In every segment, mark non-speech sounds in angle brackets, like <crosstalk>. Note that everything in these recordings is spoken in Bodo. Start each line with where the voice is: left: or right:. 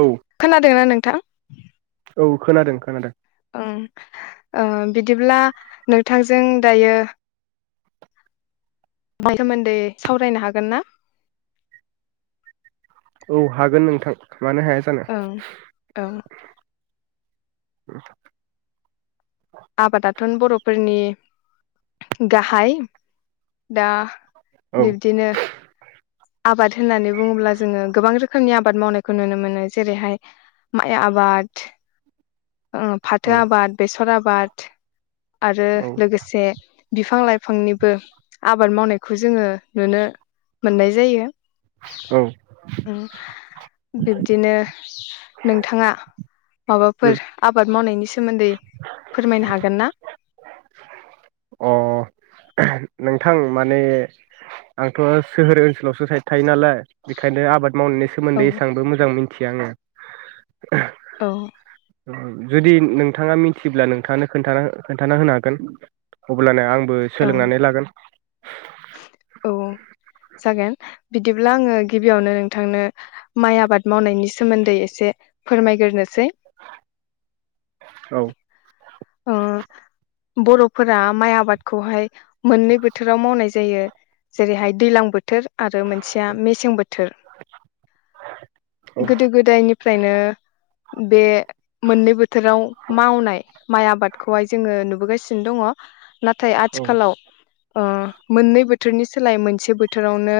right: औ
left: खोनादोंना नोंथां।
right: औ खोनादों खोनादों
left: ओं ओं बिदिब्ला नोंथांजों दायो। सोमोन्दै सावरायनो हागोन ना?
right: औ हागोन नोंथां। माने हाया जानो?
left: ओं औ
right: <unintelligible>
left: आबादाथन बर'फोरनि गाहाय दा
right: औ
left: बिब्दिनो आबाद होननानै बुङोब्ला जोङो गोबां रोखोमनि आबाद मावनायखौ नुनो मोनो जेरैहाय माइ आबाद ओ फाथो
right: औ
left: आबाद बेसर आबाद बाद आरो
right: औ
left: लोगोसे बिफां लाइफां बिफांनिबो आबाद मावनायखौ जोङो नुनो मोननाय। जायो।
right: औ
left: औ बिब्दिनो नोंथाङा।
right: उम
left: माबाफोर आबाद मावनायनि सोमोन्दै फोरमायनो हागोन ना?
right: अ नोंथां माने आंथ' सोहोर ओनसोलावसो साइद थायो नालाय बेखायनो आबाद। मावनायनि
left: औ
right: सोमोन्दै एसांबो मोजां मिथि मिथिया आङो
left: औ
right: जुदि नोंथाङा मिथिब्ला नोंथाङानो खोनथा खोनथाना होनो हागोन अब्लाना आं बो
left: ओं
right: सोलोंनानै लागोन।
left: औ जागोन बिदिब्ला आङो गिबियावनो नोंथांनो माइ आबाद मावनायनि सोमोनदै एसे फोरमायग्रोसै
right: औ
left: ओ बर'फोरा माइ आबादखौहाय मोननै बोथोराव मावनाय जायो जेरैहाय दैलां बोथोर आरो मोनसेया मेसें बोथोर
right: औ
left: गोदो गोदायनिफ्रायनो बे मोननै बो थोराव मावनाय माइ आबादखौहाय जोङो नुबोगासिनो दङ। नाथाय
right: औ
left: आथिखालाव। ओ मोननै बोथोरनि सोलाय मोनसे बोथोरावनो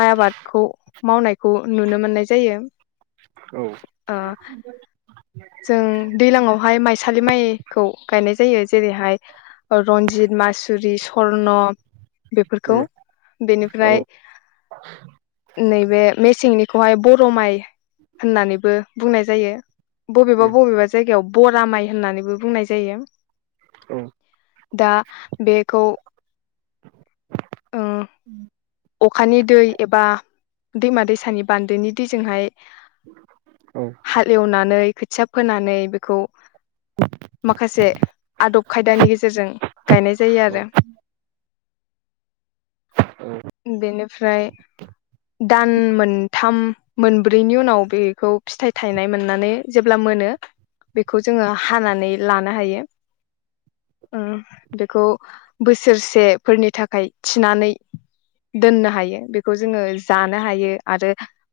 left: माइ आबादखौ मावनायखौ नुनो मोननाय जायो।
right: औ
left: ओ जों दैलांवहाय माइसालि माइखौ गायनाय जायो जेरैहाय रनजित मास जुरि सर्न बेफोरखौ
right: उम औ
left: बेनिफ्राय नै बे मेसेंनिखौहाय बर' माइ होननानैबो बुंनाय। जायो। बबेबा
right: उम
left: बबेबा जायगायाव बरा माइ होननानैबो बुंनाय जायो।
right: औ
left: दा बेखौ ओ अखानि दै एबा दैमा दैसानि बानदोनि दैजोंहाय हालेवनानै खोथिया फोनानै बेखौ माखासे आदब खायदानि गेजेरजों गायनाय जायो
right: औ
left: आरो बेनिफ्राय दान मोनथाम मोनब्रैनि उनाव बेखौ फिथाइ थायनाय मोननानै जेब्ला मोनो बेखौ जोङो हानानै लानो हायो ओ बेखौ बोसोरसेफोरनि थाखाय थिनानै दोननो हायो बेखौ जोङो जानो हायो आरो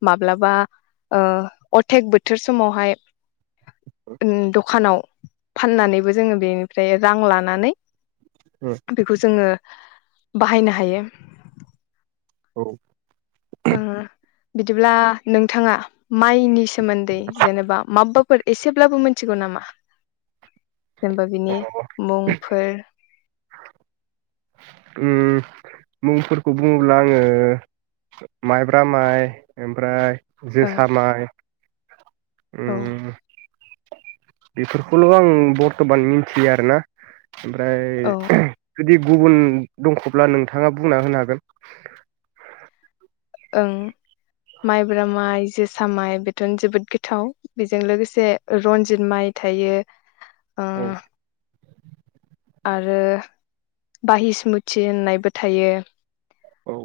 left: माब्लाबा ओ अथेक बोथोर समावहाय ओन दखानाव फाननानैबो जोङो बेनिफ्राय रां लानानै
right: औ
left: बेखौ जोङो बाहायनो हायो
right: औ
left: ओ बिदिब्ला नोंथाङा माइनि सोमोनदै जेनेबा माबबाफोर एसेब्लाबो मिथिगौ नामा जेनेबा बिनि मुंफोर
right: ओम मुंफोरखौ बुङोब्ला आङो माइब्रा माइ ओमफ्राय
left: ओं
right: जोसा माइ
left: औ
right: उम बेफोरखौल' आं बर्थमान मिथियो आरो ना
left: औ
right: ओमफ्राय जुदि गुबुन दंख'ब्ला नोंथाङा बुंना होनो हागोन
left: ओं माइब्रा माइ जोसा माइ बेथ'नो जोबोद गोथाव बेजों लोगोसे रन्जित माइ थायो ओ
right: औ
left: आरो बाहिस्मुथि होननायबो थायो
right: औ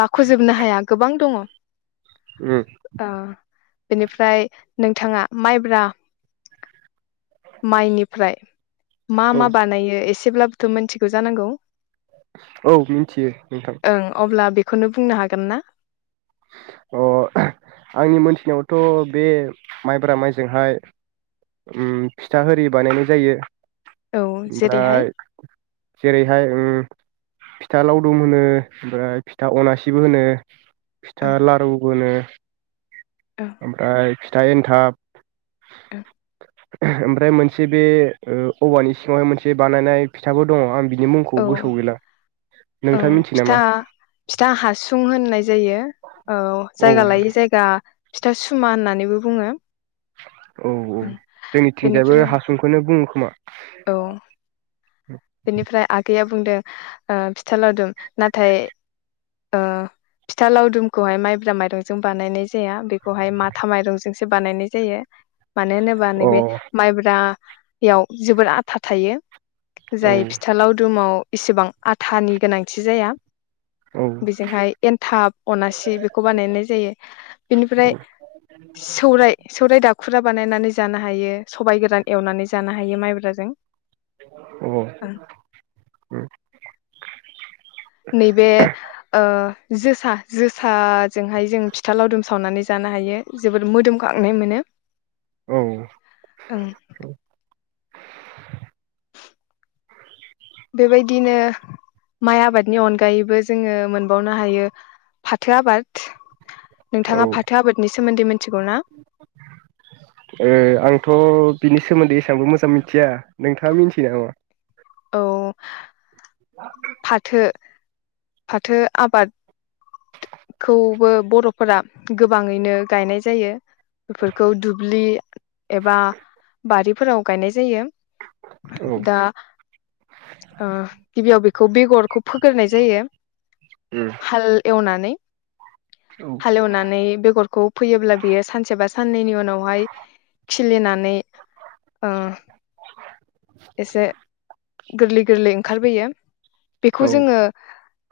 left: लाख'जोबनो हाया गोबां दङ
right: उम
left: आ बेनिफ्राय नोंथाङा माइब्रा माइनिफ्राय मा
right: औ
left: मा बानायो एसे एसेब्लाबोथ' मिथिगौ जानांगौ
right: औ मिन्थियो नोंथां
left: खौनो बुंनो हागोन ना
right: अ आंनि मोनथिनायावथ' बे माइब्रा माइजोंहाय ओम फिथा हेरि बानायनाय जायो
left: औ जेरैहाय
right: ओमफ्राय जेरैहाय ओं फिथा लावदुम होनो ओमफ्राय फिथा अनासिबो होनो
left: औ
right: लारूबो होनो
left: औ
right: ओमफ्राय फिथाइ एनथाब
left: औ
right: ओमफ्राय मोनसे ओ बे औवानि सिङावहाय मोनसे बानायनाय फिथाबो दङ आं बिनि मुंखौ
left: औ
right: गोसोआव गैला नोंथाङा
left: ओं
right: मिथियो नामा
left: फिथा फिथा हासुं होननाय जायो औ
right: औ
left: जायगा लायै जायगा फिथा सुमा होननानैबो बुङो।
right: औ औ
left: ओं
right: जोंनिथिंजायबो
left: बेनिफ्राय
right: हासुंखौनो बुङो खोमा?
left: औ
right: <unintelligible>
left: बेनिफ्राय आगैया बुंदों ओ फिथा लावदुम नाथाय ओ फिथा लावदुमखौहाय माइब्रा माइरंजों बानायनाय जाया बेखौहाय माथा माइरंजोंसो बानायनाय जायो। मानो होनोबा
right: अ
left: नैबे माइब्रा बेयाव जोबोर आथा थायो।
right: औ
left: जाय फिथा लावदुमाव इसेबां आथानि गोनांथि जाया
right: औ
left: ‌ बेजोंहाय एनथाब अनासि बेखौ बानायनाय जायो बेनिफ्राय
right: औ
left: सौराय सौराय दाब खुरा बानायनानै जानो हायो सबायाइ गोरान एवनानै जानो हायो माइब्राजों
right: <inaudible> औ
left: नैबे ओ जोसा जोसाजोंहाय जों फिथा लावदुम सावनानै जानो हायो जोबोद मोदोमखांनाय मोनो।
right: औ
left: ओं बेबायदिनो माइ आबादनि अनगायैबो जोङो मोनबावनो हायो फाथो आबाद
right: औ
left: नोंथाङा फाथो आबादनि सोमोन्दैमोन
right: ओ आंथ' बिनि सोमोन्दै एसांबो मोजां मिथिया नोंथाङा मिथि नामा?
left: औ
right: मा <inaudible>
left: फाथो फाथो आबाद खौबो बर' फोर गोबाङैनो गायनाय जायो बेफोरखौ दुब्लि एबा बारिफोराव गायनाय जायो।
right: औ
left: दा ओ गिबियाव बे खौ बेगरखौ फोग्रोनाय जायो
right: उम
left: हाल मावनानै
right: औ
left: हालेवनानै बेगरखौ फैयोब्ला बियो सानसे बा साननैनि उनावहाय खिलिनानै ओ एसे गोरलै गोरलै ओंखारबोयो बेखौ
right: औ
left: जोङो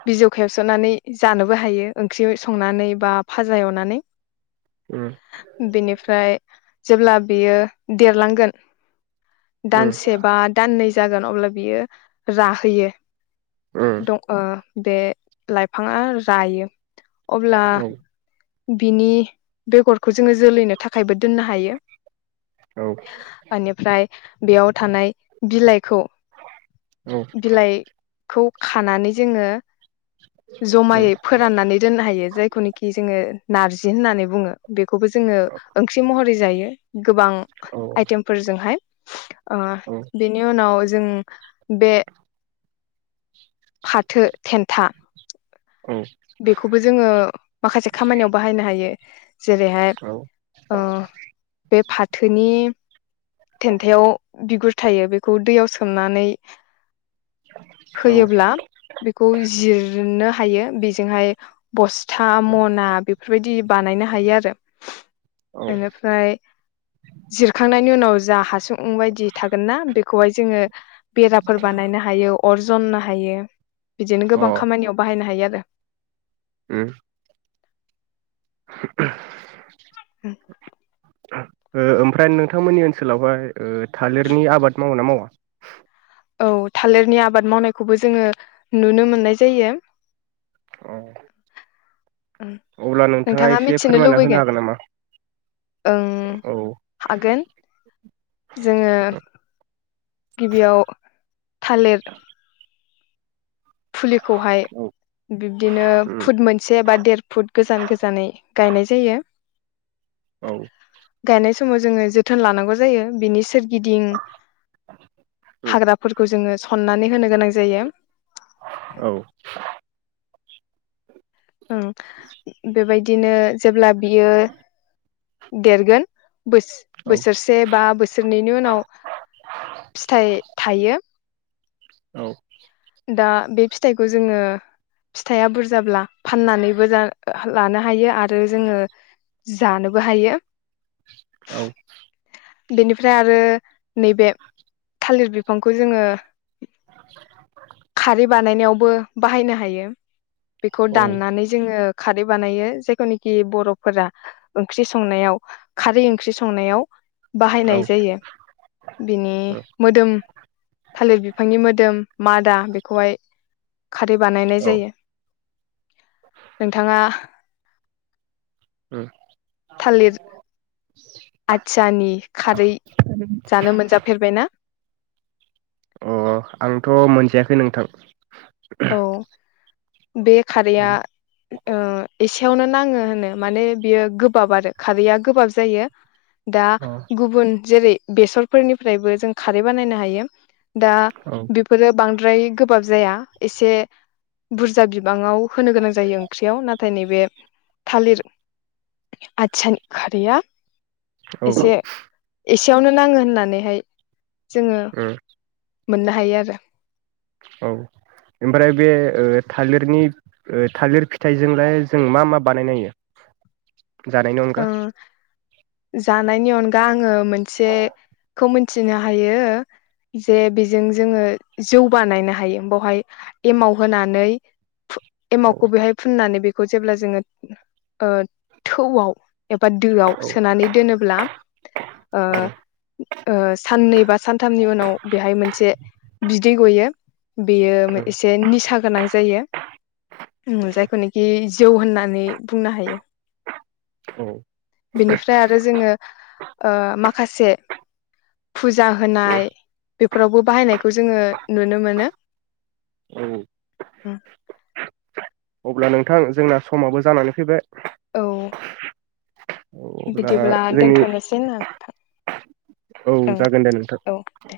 left: बिजौ खेबसनानै जानोबो हायो ओंख्रि संनानै बा फाजा एवनानै
right: उम
left: बेनिफ्राय जेब्ला बियो देरलांगोन
right: उम
left: दानसे बा दाननै जागोन अब्ला बियो राहैयो
right: उम
left: दं ओ बे लाइफ फाङा रायो अब्ला
right: औ
left: बिनि बेगरखौ खौ जोङो जोलैनो थाखायबो दोननो हायो
right: औ
left: ओनिफ्राय बेयाव थानाय बिलाइखौ
right: उम औ
left: बिलाइखौ खानानै जोङो
right: <inaudible>
left: जमायै फोराननानै दोननो हायो जायखौनोखि जोङो नारजि होननानै बुङो बे खौबो जोङो ओंख्रि महरै जायो गोबां
right: औ
left: आइटेमफोरजोंहाय ओ बेनि उनाव जों बे फाथो थेन्था
right: औ
left: बेखौबो जोङो माखासे खामानियाव बाहायनो हायो जेरैहाय ओ बे फाथोनि थेन्थायाव बिगुर थायो बेखौ दैयाव सोमनानै होयोब्ला बेखौ जिरनो हायो बि हाय बस था मना बे बेफोरबायदि बानायनो हायो आरो
right: औ
left: ओनिफ्राय जिरखांनाय नि उनाव जा हासुं ओम बायदि थागोन ना बेखौहाय जोङो बेराफोर बानायनो हायो अर जननो हायो बिदिनो
right: औ अ
left: गोबां खामानियाव बाहायनो हायो आरो।
right: उम <inaudible>
left: उम
right: ओ ओमफ्राय नोंथांमोननि ओनसोलावहाय ओ थालिरनि आबाद मावो ना मावा? <inaudible>
left: औ थालिरनि आबाद मावनायखौबो जोङो नुनो मोननाय जायो।
right: औ
left: उम
right: अब्ला
left: नोंथाङा
right: एसे
left: मिथिनो
right: फोरमायना होनो
left: लुबैगोन
right: हागोन नामा?
left: ओं
right: औ
left: हागोन जोङो। गिबियाव थालेर फुलिखौहाय बिब्दिनो
right: उम
left: फुट मोनसे बा देर फुट गोजान गोजानै गायनाय जायो।
right: औ
left: गायनाय समाव जोङो जोथोन लानांगौ जायो बिनि सोर गिदिं
right: उम
left: हाग्रा फोरखौ जोङो। सननानै होनो गोनां जायो।
right: औ
left: ओं बेबायदिनो जेब्ला बियो देरगोन
right: औ
left: बोसोरसे बा बोसोरनैनि उनाव फिथाइ थायो।
right: औ
left: दा बे फिथाइखौ जोङो फिथाइया बुरजाब्ला फाननानैबो लानो हायो आरो जोङो जानोबो हायो।
right: औ
left: बेनिफ्राय आरो नैबे थालिर बिफांखौ जोङो
right: <inaudible>
left: खारै बानायनायावबो बाहायनो हाय बेखौ दाननानै जोङ खारै बानायो जायखौनिखि बर'फोरा ओंख्रि संनायाव खारै ओंख्रि संनायाव
right: औ
left: बाहायनाय जायो बिनि मोदोम थालिर बिफांनि मोदोम मा दा बेखौहाय खारै बानायनाय
right: औ
left: जायो। नोंथाङा
right: ओम
left: थालिर आथियानि खारै जानो मोनजाफेरबायना
right: अ आंथ' मोनजायाखै नोंथां
left: औ बे
right: अ
left: खारैया ओ एसेयावनो नाङो होनो माने बियो गोबाब आरो खारैया गोबाब जायो। दा
right: औ
left: गुबुन जेरै बेसरफोरनिफ्रायबो जों खारै बानायनो हायो। दा
right: औ
left: बेफोरो बांद्राय गोबाब जाया। एसे बुरजा बिबाङाव होनो गोनां जायो ओंख्रियाव नाथाय नैबे थालिर आसानखारिया
right: उम
left: एसे एसे खाथियावनो नाङो होननानैहाय जोङो मोननो हायो आरो।
right: औ ओमफ्राय बे ओ थालिरनि ओ थालिर फिथाइजोंलाय जों मा मा बानायनो हायो। जानायनि अनगा?
left: ओं जानायनि अनगा आङो मोनसेखौ मिथिनो हायो जे बेजों जोङो जौ बानायनो हायो बावहाय एमाव होनानै
right: औ
left: एमावखौ बेहाय फुननानै बे खौ जेब्ला जोङो थौआव एबा दोआव
right: औ
left: सोनानै दोनोब्ला।
right: औ
left: साननै बा सानथामनि उनाव बेहाय मोनसे बिदै गयो। बेयो एसे निसा गोनां। जायो जायखौ नोखि जौ होननानै बुंनो हायो।
right: औ
left: बेनिफ्राय आरो जोङो। ओ माखासे फुजा
right: औ
left: होनाय बेफोरावबो बाहायनायखौ जोङो नुनो मोनो।
right: औ अब्ला नोंथां जोंना समाबो जानानै फैबाय।
left: औ
right: अब्ला
left: बिदिब्ला
right: जोंनि
left: दोनथ'नोसै ना नोंथां
right: औ
left: ओं
right: जागोन दे नोंथां।
left: औ दे